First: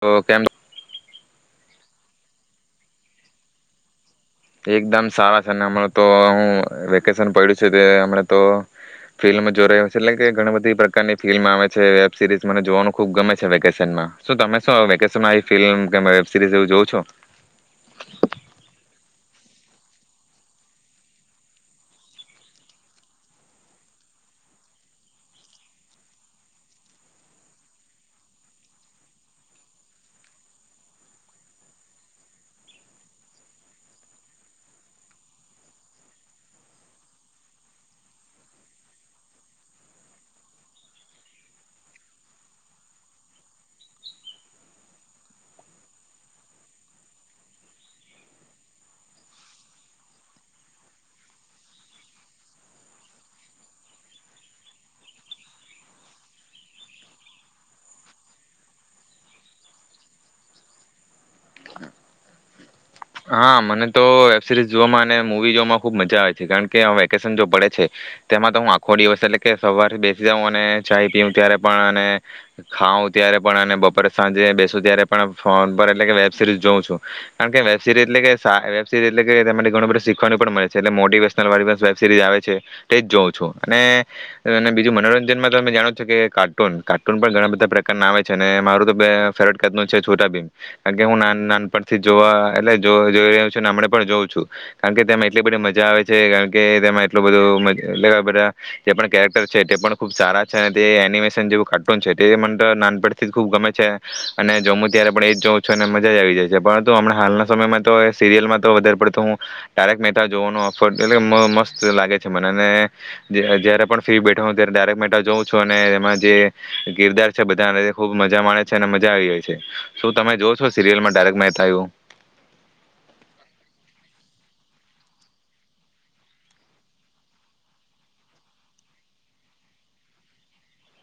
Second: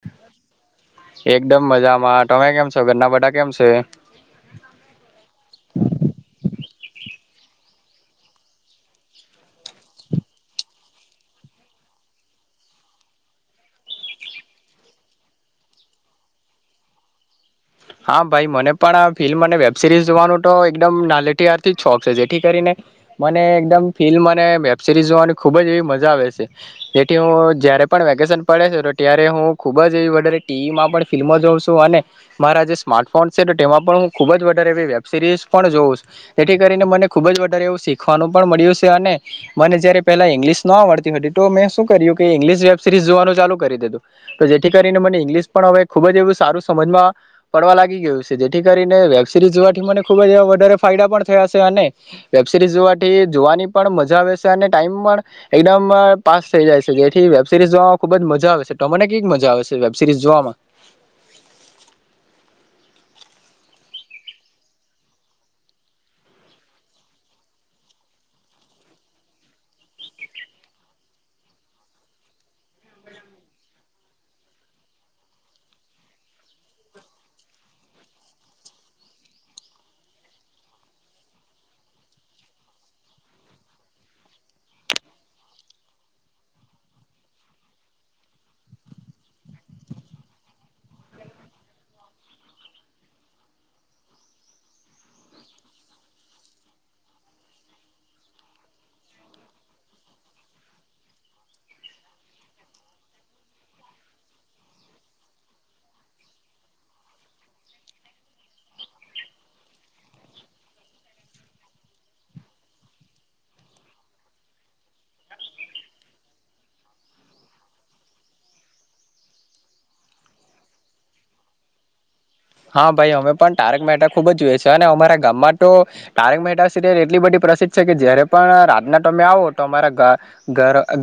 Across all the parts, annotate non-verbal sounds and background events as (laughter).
તો કેમ એકદમ મજામાં તમે કેમ છો ઘરના બધા કેમ છે? એકદમ સારા છે ને હમણાં તો હું વેકેશન પડ્યું છે તે હમને તો, ફિલ્મ જો રહ છે એટલે કે ઘણી બધી પ્રકારની ફિલ્મ આવે છે વેબ સિરીઝ મને જોવાનું ખુબ ગમે છે વેકેશનમાં, શ તમે શું વેકેશનમાં આવી ફિલ્મ વેબ સરી એવું જોવ છો? હા ભાઈ મને પણ આ ફિલ્મ અને વેબ સિરીઝ જોવાનું તો એકદમ નાલેથી ત્યારથી શોખ છે જેથી કરીને મને એકદમ ફિલ્મ અને વેબ સિરીઝ જોવાની ખુબ જ એવી મજા આવે છે. જેથી હું જયારે પણ વેકેશન પડે છે તો ત્યારે હું ખુબ જ એવી વધારે ટીવીમાં પણ ફિલ્મ જોઉં છું અને મારા જે સ્માર્ટફોન છે તો તેમાં પણ હું ખૂબ જ વધારે એવી વેબ સિરીઝ પણ જોઉં છુ. જેથી કરીને મને ખૂબ જ વધારે એવું શીખવાનું પણ મળ્યું છે અને મને જ્યારે પહેલાં ઇંગ્લિશ ન આવડતી હતી તો મેં શું કર્યું કે ઇંગ્લિશ વેબ સિરીઝ જોવાનું ચાલુ કરી દીધું તો જેથી કરીને મને ઇંગ્લિશ પણ હવે ખૂબ જ એવું સારું સમજમાં પડવા લાગી ગયું છે. જેથી કરીને વેબ સિરીઝ જોવાથી મને ખુબ જ વધારે ફાયદા પણ થયા છે. અને વેબ સિરીઝ જોવાથી જોવાની પણ મજા આવે છે અને ટાઈમ પણ એકદમ પાસ થઈ જાય છે. જેથી વેબ સિરીઝ જોવામાં ખુબ જ મજા આવે છે. તમને કેવીક મજા આવે છે વેબ સરીઝ જોવામાં? હા મને તો વેબ સિરીઝ જોવામાં અને મૂવી જોવામાં ખુબ મજા આવે છે. કારણ કે વેકેશન જો પડે છે તેમાં તો હું આખો દિવસ એટલે કે સવારથી બેસી જાઉં અને ચાય પીં ત્યારે પણ અને ખાઉં ત્યારે પણ અને બપોરે સાંજે બેસું ત્યારે પણ ફોન પર એટલે કે વેબ સિરીઝ જોઉં છું કારણ કે વેબ સિરી એટલે સા વેબ સરી એટલે કે ઘણું બધું શીખવાનું પણ મળે છે. અને મોટિવેશનલવાળી વેબ સિરીઝ આવે છે તે જ જોઉં છું. અને બીજું મનોરંજનમાં તો જાણો કે કાર્ટૂન કાર્ટૂન પણ ઘણા બધા પ્રકારના આવે છે અને મારું તો ફે ફેવરેટ કાર્ટૂન છે છોટા ભીમ. કારણ કે હું ના નાનપણથી જોવા એટલે જો જોઈ રહ્યું છે અને હમણે પણ જોઉં છું. કારણ કે તેમાં એટલી બધી મજા આવે છે. કારણ કે તેમાં એટલું બધું એટલે બધા જે પણ કેરેક્ટર છે તે પણ ખુબ સારા છે. અને તે એનિમેશન જેવું કાર્ટૂન છે. તે મને તો નાનપણથી જ ખૂબ ગમે છે. અને જમું ત્યારે પણ એ જ જાઉં છું. અને મજા જ આવી જાય છે પરંતુ હમણા હાલના સમયમાં તો સિરિયલમાં તો વધારે પડતો હું તારક મહેતા જોવાનો અફર્ એટલે મસ્ત લાગે છે મને. અને જયારે પણ ફ્રી બેઠો હોવ ત્યારે તારક મહેતા જોઉં છું. અને એમાં જે ગિરદાર છે બધાને ખુબ મજા માણે છે. અને મજા આવી જાય છે શું તમે જો છો સિરિયલમાં તારક મહેતા એવુ? હા ભાઈ અમે પણ તારક મહેતા ખુબ જ જોઈએ છે. અને અમારા ગામમાં તો તારક મહેતા સિરિયલ એટલી બધી પ્રસિદ્ધ છે કે જયારે પણ રાતના તમે આવો તો અમારા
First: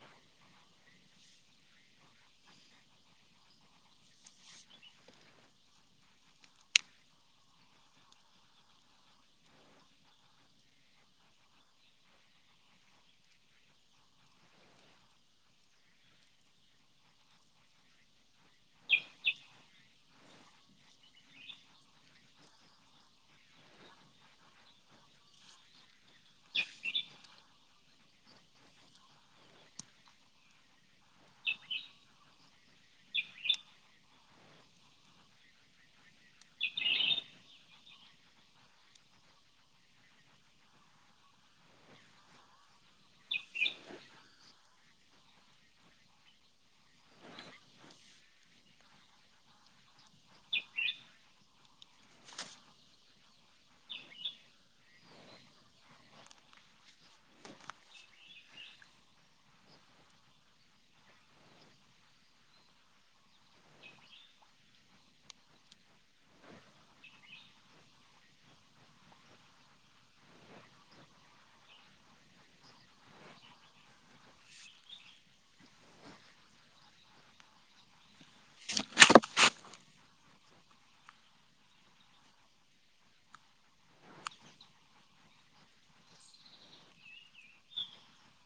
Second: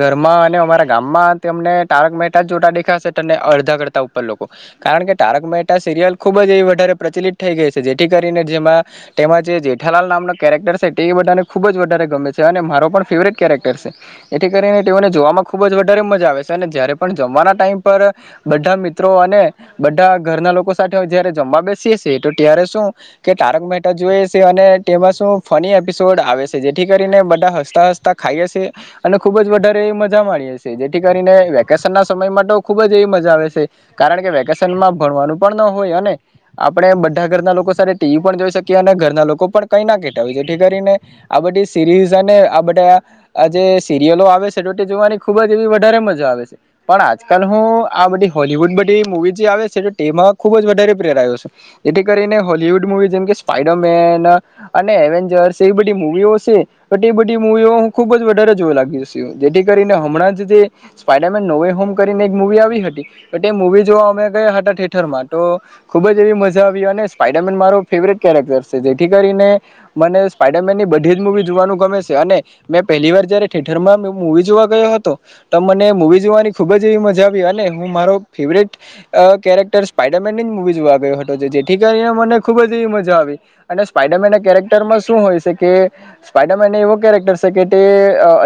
ઘરમાં અને અમારા ગામમાં તેમને તારક મહેતા જ જોતા દેખાશે ત અડધા કરતા ઉપર લોકો કારણ કે તારક મહેતા સિરિયલ ખૂબ જ એ વધારે પ્રચલિત થઈ ગઈ છે. જેથી કરીને જેમાં તેમાં જે જેઠાલાલ નામનો કેરેક્ટર છે તે બધાને ખૂબ જ વધારે ગમે છે. અને મારો પણ ફેવરેટ કેરેક્ટર છે. એથી કરીને તેઓને જોવામાં ખૂબ જ વધારે મજા આવે છે. અને જારે પણ જમવાના ટાઈમ પર બધા મિત્રો અને બધા ઘરના લોકો જયારે જમવા બેસીએ છે તો ત્યારે શું કે તારક મહેતા જોઈએ છે. અને તેમાં શું ફની એપિસોડ આવે છે જેથી કરીને બધા હસતા હસતા ખાઈએ સે અને ખુબ જ વધારે મજા માણીએ સે જેથી કરીને વેકેશન ના સમય માટે ખુબ જ એવી મજા આવે છે કારણ કે વેકેશનમાં ભણવાનું પણ ન હોય અને આપણે બધા ઘરના લોકો સાથે ટીવી પણ જોઈ શકીએ અને ઘરના લોકો પણ કઈ ના કેતા હોય. જેથી કરીને આ બધી સીરીઝ અને આ બધા આ જે સિરિલો આવે છે જોવાની ખુબ જ એવી વધારે મજા આવે છે પણ આજકાલ હું આ બધી હોલવુડ બધી મુવી જે આવે છે તેમાં ખૂબ જ વધારે પ્રેરાયો છે જેથી કરીને હોલીવૂડ મૂવી જેમ કે સ્પાઈડરમેન અને એવેન્જર્સ એવી બધી મૂ વીઓ છે તો તે બધી મૂવીઓ હું ખૂબ જ વધારે જોવા લાગી છું જેથી કરીને હમણાં જ જે સ્પાઈડરમેન નોવે હોમ કરીને એક મૂવી આવી હતી તો તે મૂવી જોવા અમે ગયા હતા ઠેટરમાં તો ખૂબ જ એવી મજા આવી અને સ્પાઈડરમેન મારો ફેવરેટ કેરેક્ટર છે. જેથી કરીને મને સ્પાઈડરમેન ની બધી જ મૂવી જોવાનું ગમે છે અને મેં પહેલી વાર જયારે ઠેટરમાં મૂવી જોવા ગયો હતો તો મને મૂવી જોવાની ખૂબ જ એવી મજા આવી અને હું મારો ફેવરેટ કેરેક્ટર સ્પાાઈડરમેનની જ મૂવી જોવા ગયો હતો જે જેથી કરીને મને ખૂબ જ એવી મજા આવી અને સ્પાઈડરમેનના કેરેક્ટરમાં શું હોય છે કે સ્પાઈડરમેનને એવો કેરેક્ટર છે કે તે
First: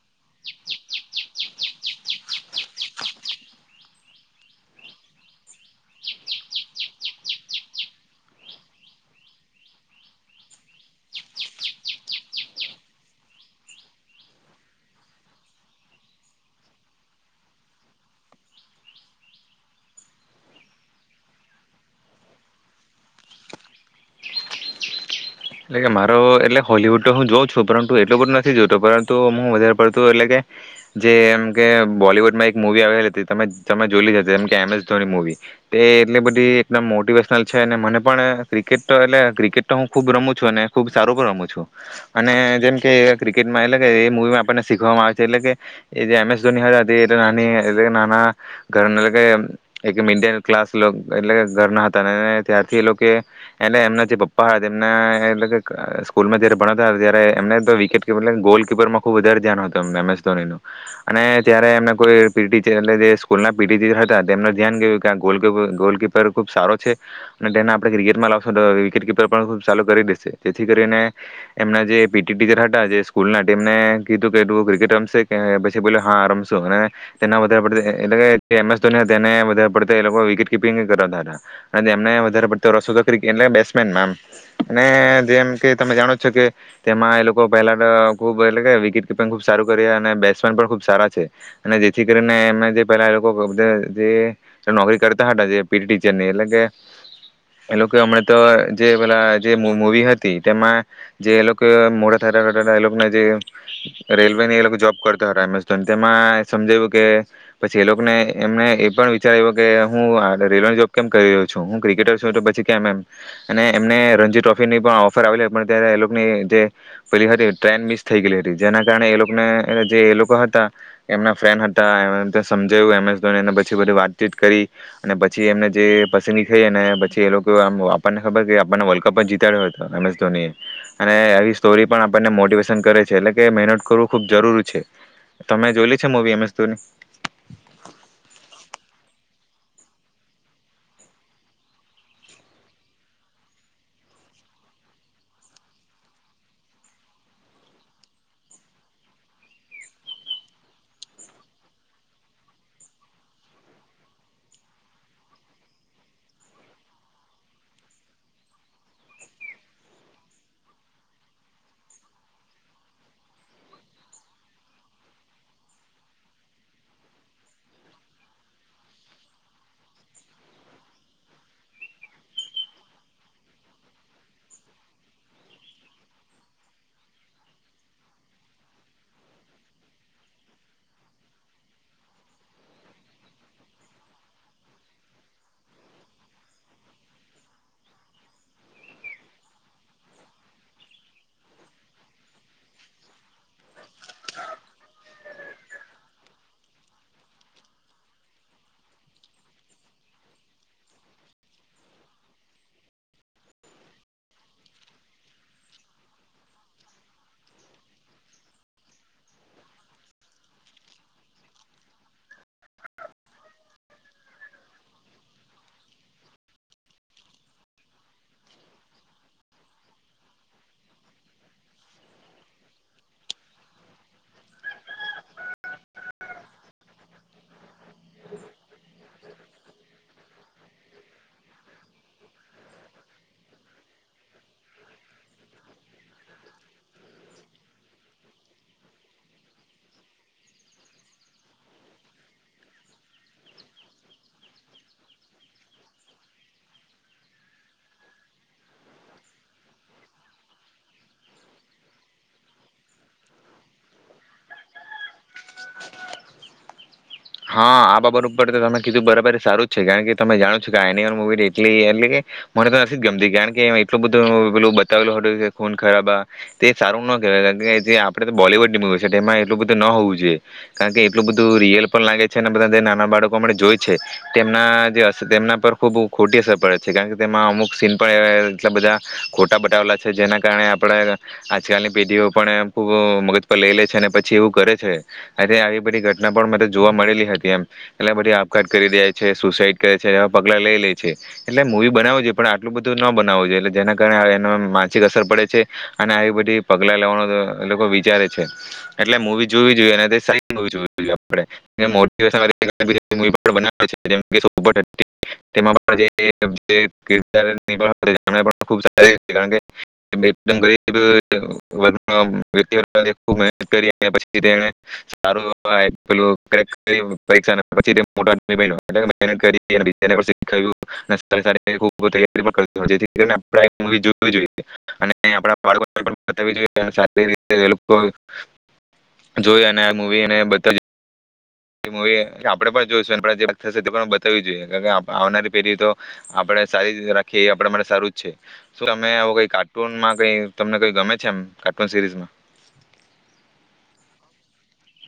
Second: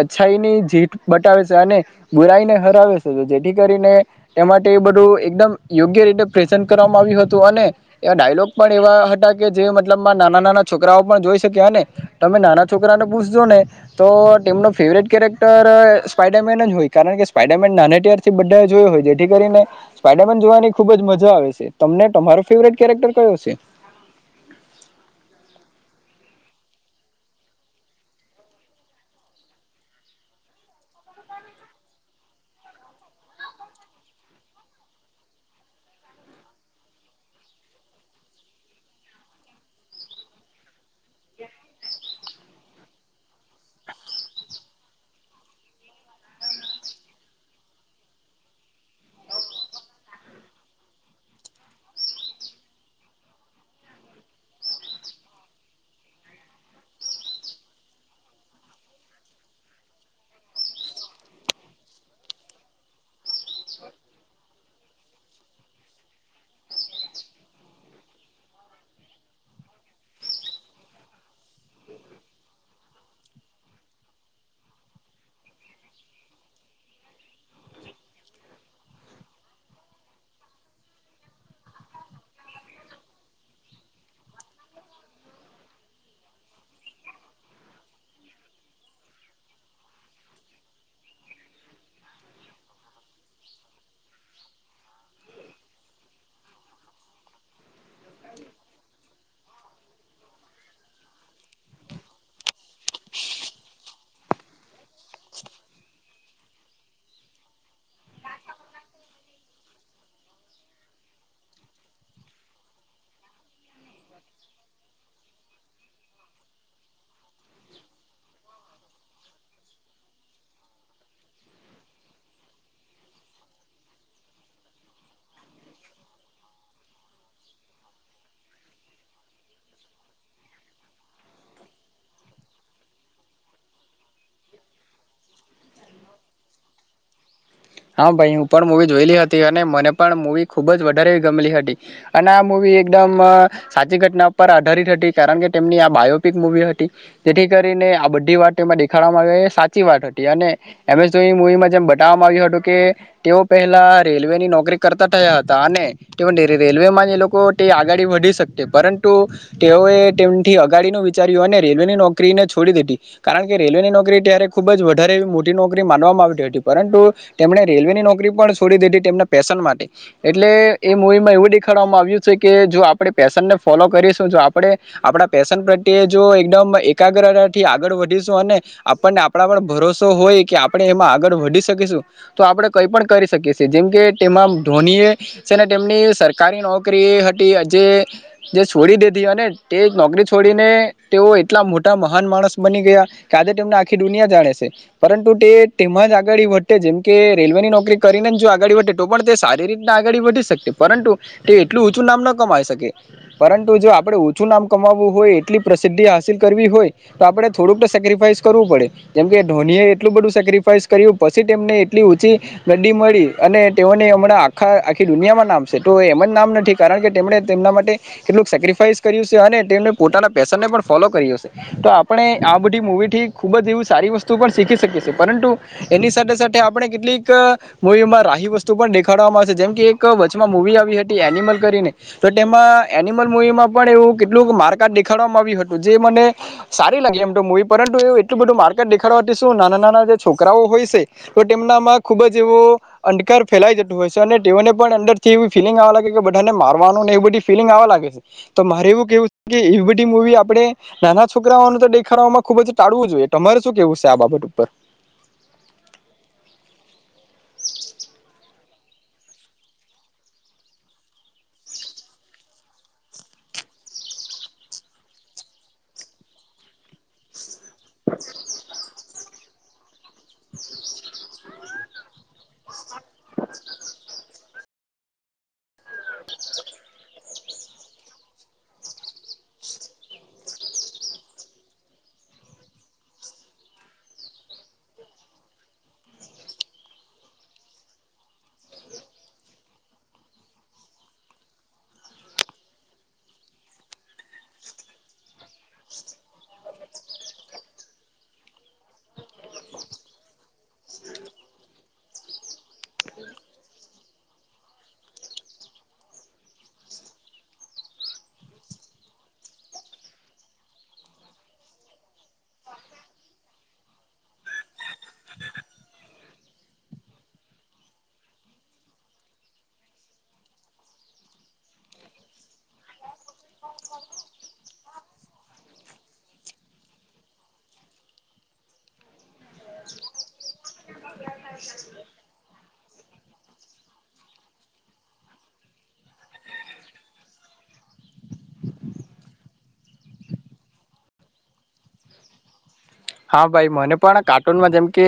અચ્છાઈની જીત બતાવે છે અને બુરાઈને હરાવે છે તો જેથી કરીને તે માટે એ બધું એકદમ યોગ્ય રીતે પ્રેસન કરવામાં આવ્યું હતું અને એવા ડાયલોગ પણ એવા હતા કે જે મતલબમાં નાના-નાના છોકરાઓ પણ જોઈ શક્યા અને તમે નાના છોકરાને પૂછજો ને તો તેમનો ફેવરેટ કેરેક્ટર સ્પાઈડરમેન જ હોય કારણ કે સ્પાઈડરમેન નાને ત્યારથી બધાએ જોયો હોય જેથી કરીને સ્પાઈડરમેન જોવાની ખૂબ જ મજા આવે છે. તમને તમારો ફેવરેટ કેરેક્ટર કયો છે? એટલે કે મારો એટલે હોલીવુડ તો હું જોઉં છું. પરંતુ એટલું બધું નથી જોતો પરંતુ હું વધારે પડતું એટલે કે જેમ કે બોલીવુડમાં એક મુવી આવેલી હતી તમે તમે જોઈલી જ હશે. જેમ કે એમ એસ ધોની મૂવીતે એટલી બધી એકદમ મોટિવેશનલ છે અને મને પણ ક્રિકેટ તો એટલે ક્રિકેટ તો હું ખુબ રમું છો ને. ખુબ સારું પણ રમું છું. અને જેમ કે ક્રિકેટમાં એટલે કે એ મૂવીમાં આપણને શીખવામાં આવે છે એટલે કે જે એમ એસ ધોની હતા તે નાની નાના ઘરના એટલે કે એક મિડિલ ક્લાસ એટલે ઘરના હતા. ત્યારથી એ લોકો એલે એમના જે પપ્પા હતા એમના એટલે સ્કૂલમાં જયારે ભણતાહતા ત્યારે એમને તો વિકેટકીપર એટલે ગોલકીપરમાં ખુબ વધારે ધ્યાન હતું. એમ એસ ધોનીનુ અને ત્યારે એમને કોઈ પીટી ટીચ એટલે કે સ્કૂલના પીટીચર હતા તેમનું ધ્યાન ગયું કે આ ગોલકીપ ગોલકીપર ખુબ સારો છે અને તેને આપણે ક્રિકેટ માં લાવશો તો વિકેટ કપર પણ ખૂબ સારું કરી દ જેથી કરી એમના જે પીટી ટીચર હતા જે સ્કૂલના તેમને કીધું કે તું ક્રિકેટ રમશે કે પછી પેલો હા રમસુ. અને એને વધારે પડતું એટલે કે એમ સ ધોની તેને બધારે પડતું એ લોકો વિકેટ કીપિંગ ની કતાવતા હતા. અને એમને વધારે પડતો રસ હતો ક્રિકેટ એટલે બેટ્સમેનમાં એમ. ને જેમ કે તમે જાણો છો કે તેમાં એ લોકો પહેલા તો ખુબ એટલે કે વિકેટ કપિંગ ખુબ સારું કરી અને બેટ્સમેન પણ ખુબ સારા છે અને જેથી કરીને એમે જે પેલા લોકો નોકરી કરતા હતા જે પીટી ટીચરની એટલે કે એ લોકો હમણાં તો જે પેલા જે મુવી હતી તેમાં જે એ લોકો મોટા થતા થતા એ લોકને જે રેલવેની એ જોબ કરતા હતા એમ એસ ધોની. તેમાં સમજાવ્યું કે પછી એ લોકોને એમને એ પણ વિચાર્યો કે હું રેલવે જોબ કેમ કરી રહ્યો છું. હું ક્રિકેટર છું તો પછી કેમ એમ અને એમને ટ્રોફી ની પણ ઓફર આવેલી પણ ત્યારે એ લોકોની જે પેલી હતી ટ્રેન મિસ થઈ ગઈ હતી. જેના કારણે એ લોકોને જે એ લોકો હતા એમના ફ્રેન્ડ હતા એ સમજાવ્યું એમ એસ ધોનીને. પછી વાતચીત કરી અને પછી એમને જે પસંદગી થઈઅને પછી એ લોકો આપણને ખબર આપને વલ્ કપ જીતાડ્યો હતો એમસ ધોની એ અને આવી સ્ટોરી પણ આપણને મોટિવેશન કરે છે એટલે કે મહેનત કરવું ખુબ જરૂરી છે. તમે જોઈલી છે મૂવી એમસ ધોની હા ભાઈ હું પણ મૂવી જોયેલી હતી. અને મને પણ મૂવી ખુબ જ વધારે ગમેલી હતી. અને આ મૂવી એકદમ સાચી ઘટના પર આધારિત હતી કારણ કે તેમની આ બાયોપિક મૂવી હતી જેથી કરીને આ બધી વાત એમાં દેખાડવામાં આવી સાચી વાત હતી અને એમસ ધોની મૂવીમાં જેમ બતાવવામાં આવ્યું હતું કે તેઓ પહેલા રેલવે ની નોકરી કરતા થયા હતા. અને રેલવેમાં જે લોકો તે આગાડી વધી શકતે. પરંતુ તેઓએ તેમથી અગાડીનુ વિચાર્યું અને રેલવેની નોકરીને છોડી દીધી. કારણ કે રેલવેની નોકરી ત્યારે ખુબ જ વધારે મોટી નોકરી માનવામાં આવતી હતી પરંતુ તેમણે રેલવેની નોકરી પણ છોડી દીધી તેમના પેશન માટે એટલે એ મૂવીમાં એવું દેખાડવામાં આવ્યું છે કે જો આપણે પેશનને ફોલો કરીશું જો આપણે આપણા પેશન પ્રત્યે જો એકદમ એકાગ્રતાથી આગળ વધીશું અને આપણને આપણા પણ ભરોસો હોય કે આપણે એમાં આગળ વધી શકીશું તો આપણે કઈ પણ કરી શકીએ છીએ. જેમ કે તેમાં ધોનીએ છે ને તેમની સરકારી નોકરી હતી. જે જે છોડી દેધી ને તે નોકરી છોડીને તેઓ એટલા મોટા મહાન માણસ બની ગયા કે આજે તેમને આખી દુનિયા જાણે છે પરંતુ તે તેમાં જ આગળ વધ જેમ કે રેલવેની નોકરી કરીને જો આગળડી વધે તો પણ તે સારી રીતના આગળી વધી શકશે પરંતુ તે એટલું છું નામ ન કમાઈ શકે પરંતુ જો આપણે ઓછું નામ કમાવવું હોય એટલી પ્રસિદ્ધિ હાસિલ કરવી હોય તો આપણે થોડુંક સેક્રીફાઈસ કરવું પડે જેમ કે ધોનીએ એટલું બધું સેક્ર્રીફાઈસ કર્યું પછી તેમને એટલી ઊંચી ગડી મળી અને તેઓને હમણાં આખા આખી દુનિયામાં નામશે તો એમ જ નામ નથી કારણ કે તેમણે તેમના માટે કેટલું સેક્રિફાઈસ કર્યું સે. અને તેમણે પોતાના પેશનને પણ ફોલો કર્યો સે તો આપણે આ બધી મૂવીથી ખૂબ જ એવી સારી વસ્તુ પણ શીખી શકીએ સે પરંતુ એની સાથે સાથે ને આપણે કેટલીક મૂવીમાં રાહી વસ્તુ પણ દેખાડવામાં આવ છે. જેમ કે એક વચમાં મૂવી આવી હતી એનિમલ કરીને. તો તેમાં એનિમલ મૂવીમાં પણ એવું કેટલુંક મારકાટ દેખાડવામાં આવ્યું હતું જે મને સારી લાગી એમ તો મૂવી. પરંતુ એવું એટલું બધું મારકાટ દેખાડવાથી શું નાના-નાના જે છોકરાઓ હોય સે તો તેમનામાં ખુબ જ એવો અંધકાર ફેલાઈ જતો હોય સે. અને તેઓને પણ અંદર થી એ ફીલિંગ આવવા લાગે છે કે બધાને મારવાનુંને એ બધી ફીલિંગ આવવા લાગે. તો મારે એવું કેવું છે કે એવી બધી મૂવી આપણે નાના છોકરાઓને તો દેખામાં ખુબ જ ટાળવું જોઈએ તમારે શું કેવું છે આ બાબત ઉપર? હા આ બાબત ઉપર તો તમે કીધું બરાબર સારું જ છે. કારણ કે તમે જાણો છો કે આ એનિમલ મૂવી એટલી એટલે કે મને તો નથી જ ગમતી કારણ કે એટલું બધું પેલું બતાવેલું હતું કે ખૂન ખરાબા. તે સારું ના કેવાય જે તે આપણે તો બોલીવુડની મૂવી છે. તેમાં એટલુ લોકોતે ન હોઉ. છે. કારણ કે એટલું બધું રીયલ પણ લાગે છે ને બધા દેનાર માં બાળકો માટે જોઈ છે. તેમના જે હશે તેમના પર. ખૂબ ખોટી અસર પડે છે. કારણ કે તેમાં અમુક સીન પણ એટલા બધા ખોટા બતાવેલા છે. જેના કારણે આપણે આજકાલની પેઢીઓ પણ ખૂબ મગજ પર લઈ લે છે અને પછી એવું કરે છે આ આવી બધી ઘટના પણ મ જોવા મળેલી હતી એમ એટલે બધી આપઘાત કરી દે છે. સુસાઈડ કરે છે. એવા પગલા લઈ લે છે એટલે મૂવી બનાવું જોઈએ પણ આટલું બધું ન બનાવું જોઈ એટલે જેના કારણે એનો માનસિક અસર પડે છે અને આવી બધી પગલા લેવાનો એ લોકો વિચારે છે એટલે મવી જોવી જોઈએ અને સારી જોવી જોઈએ. બ રી બધ (unintelligible) એ મુવી આપડણે પણ જોઈશું જે થશે તે પણ બતાવવી જોઈએ કારણ આવનારી પેઢી તો, આપડણે સારી રાખીએ એ આપ માટે સારું જ છે, શું તમે એ કઈ કાર્ટૂનમાં કઈ તમને કઈ ગમે છે એમ કાર્ટૂન સિરીઝમાં? હા ભાઈ મને પણ કાર્ટૂનમાં જેમકે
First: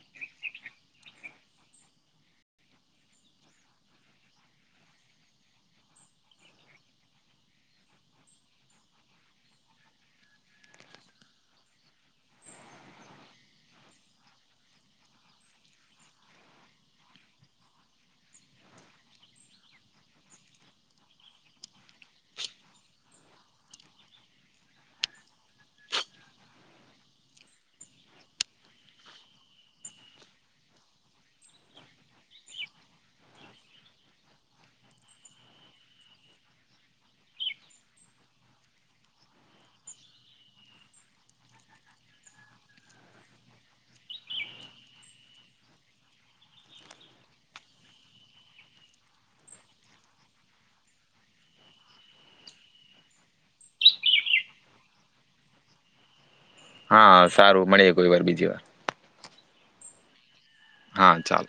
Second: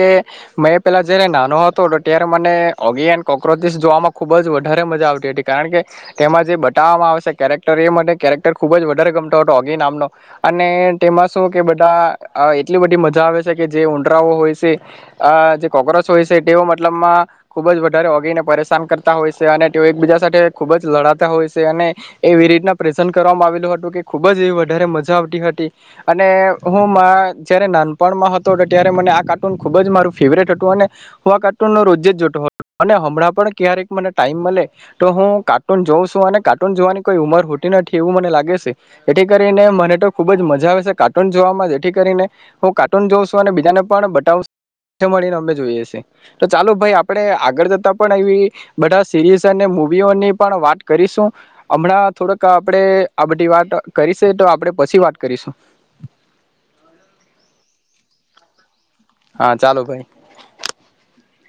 મેં પેલા જયારે નાનો હતો હતો ત્યારે મને ઓગી એન્ડ કોક્રોચિસ જોવામાં ખુબ જ વધારે મજા આવતી હતી કારણ કે, તેમાં જે બતાવામાં આવશે કેરેક્ટર એ મને કેરેક્ટર ખુબ જ વધારે ગમતો હતો ઓગી નામનો, અને તેમાં શું કે બધા એટલી બધી મજા આવે છે કે જે ઊંડરાઓ હોય છે, જે કોક્રોચ હોય છે તેઓ મતલબમાં ખૂબ જ વધારે ઓગીને પરેશાન કરતા હોય છે અને તેઓ એકબીજા સાથે ખૂબ જ લડાતા હોય છે અને, એવી રીતના પ્રેઝ કરવામાં આવેલું હતું કે ખૂબ જ એવી વધારે મજા આવતી હતી અને હું જ્યારે નાનપણમાં હતો હતો ત્યારે મને આ કાર્ટૂન ખૂબ જ મારું ફેવરેટ હતું અને, હું આ કાર્ટૂનનો રોજે જ જોટતો હતો અને હમણાં પણ ક્યારેક મને ટાઈમ મળે, તો હું કાર્ટૂન જોઉં છું અને કાર્ટૂન જોવાની કોઈ ઉંમર હોતી નથી એવું મને લાગે છે, એથી કરીને મને તો ખૂબ જ મજા આવે છે કાર્ટૂન જોવામાં જ જેથી કરીને હું કાર્ટૂન જોઉ છું અને બીજાને પણ બતાવશ મળીને અમે જોઈએ છે, તો ચાલો ભાઈ આપણે આગળ જતા પણ એ બધા સીરીઝ અને મવીઓની પણ વાત કરીશું હમણાં થોડક આપણે આ બધી વાત કરી છે તો આપણે પછી વાત કરીશું. હા સારું મળી કોઈ વાર બીજી વાર. હા ચાલો ભાઈ. હા ચાલ.